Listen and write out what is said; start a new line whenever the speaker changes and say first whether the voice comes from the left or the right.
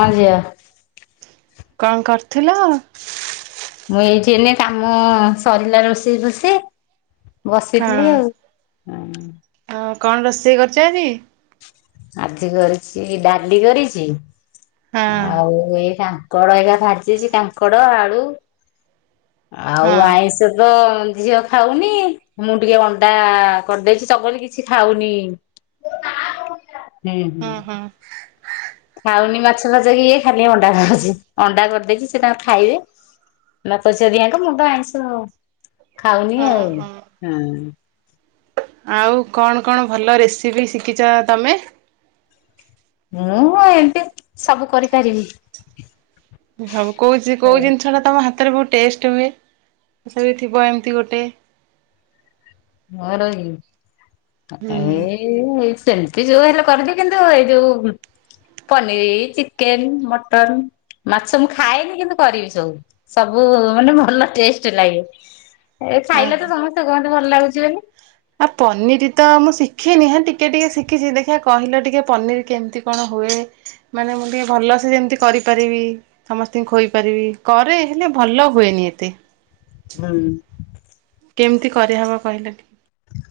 left: ହଁ ଜିଆ।
right: କଣ କରିଥିଲ।
left: ମୁଁ ଏଇଠି ଏଇନି କାମ ସରିଲା ରୋଷେଇ ଫୋଷେଇ
right: ହଁ
left: ବସିଥିଲି ଆଉ। [inaudible]
right: ହଁ କଣ ରୋଷେଇ କରିଛ ଆଜି।
left: ଆଜି କରିଛି ଡାଲି କରିଛି
right: ହଁ
left: ଆଉ ଏଇ କାଙ୍କଡ଼ ହେକା ଭାଜିଛି କାଙ୍କଡ଼ ଆଳୁ। ଆଉ
right: ହଁ
left: ଆଇଁଷ ତ ଝିଅ ଖାଉନି ମୁଁ ଟିକେ ଅଣ୍ଡା କରିଦେଇଛି ଚଗଲି କିଛି ଖାଉନି।
right: [inaudible]
left: ହୁଁ ହୁଁ
right: ହଁ।
left: ଖାଉନି ମାଛ ଫାଛ କି ଇଏ ଖାଲି ଅଣ୍ଡା ଖାଉଛି ଅଣ୍ଡା କରିଦେଇଛି ସେ ତାଙ୍କର ଖାଇବେ। ବାପ ଝିଅ ଦିଆକ ମୁଁ ତ ଆଇଁଷ ଖାଉନି
right: ହଁ
left: ଆଉ ହୁଁ।
right: ହଁ। ଆଉ କଣ କଣ ଭଲ ରେସିପି ଶିଖିଛ ତମେ।
left: ମୁଁ ଏମିତି ସବୁ କରିପାରିବି।
right: ସବୁ କଉ କଉ ଜିନିଷଟା ତୁମ ହାତରେ ବହୁତ ଟେଷ୍ଟ ହୁଏ ସେ ବି ଥିବ ଏମିତି ଗୋଟେ।
left: ମୋର କି
right: ହୁଁ
left: ଏଇ। ଏ ସେମିତି ଯୋଉ ହେଲେ କରିବି କିନ୍ତୁ ଏଇ ଯୋଉ ପନିର ଚିକେନ ମଟନ ମାଛ ମୁଁ ଖାଏନି କିନ୍ତୁ କରିବି ସବୁ। ସବୁ ମାନେ ଭଲ ଟେଷ୍ଟ ଲାଗେ ଏ
right: ଅ
left: ଖାଇଲେ ତ ସମସ୍ତେ କୁହନ୍ତି ଭଲ ଲାଗୁଛି ବୋଲି।
right: ଆ ପନିର ତ ମୁଁ ଶିଖିନି ହେ ଟିକେ ଟିକେ ଶିଖିଛି ଦେଖିବା କହିଲ ଟିକେ ପନିର କେମିତି କଣ ହୁଏ ମାନେ ମୁଁ ଟିକଏ ଭଲସେ ଯେମିତି କରିପାରିବି। ସମସ୍ତଙ୍କୁ ଖୋଇ ପାରିବି କରେ ହେଲେ ଭଲ ହୁଏନି ଏତେ।
left: ହଁ।
right: କେମିତି କରି ଆହବ କହିଲ ଟି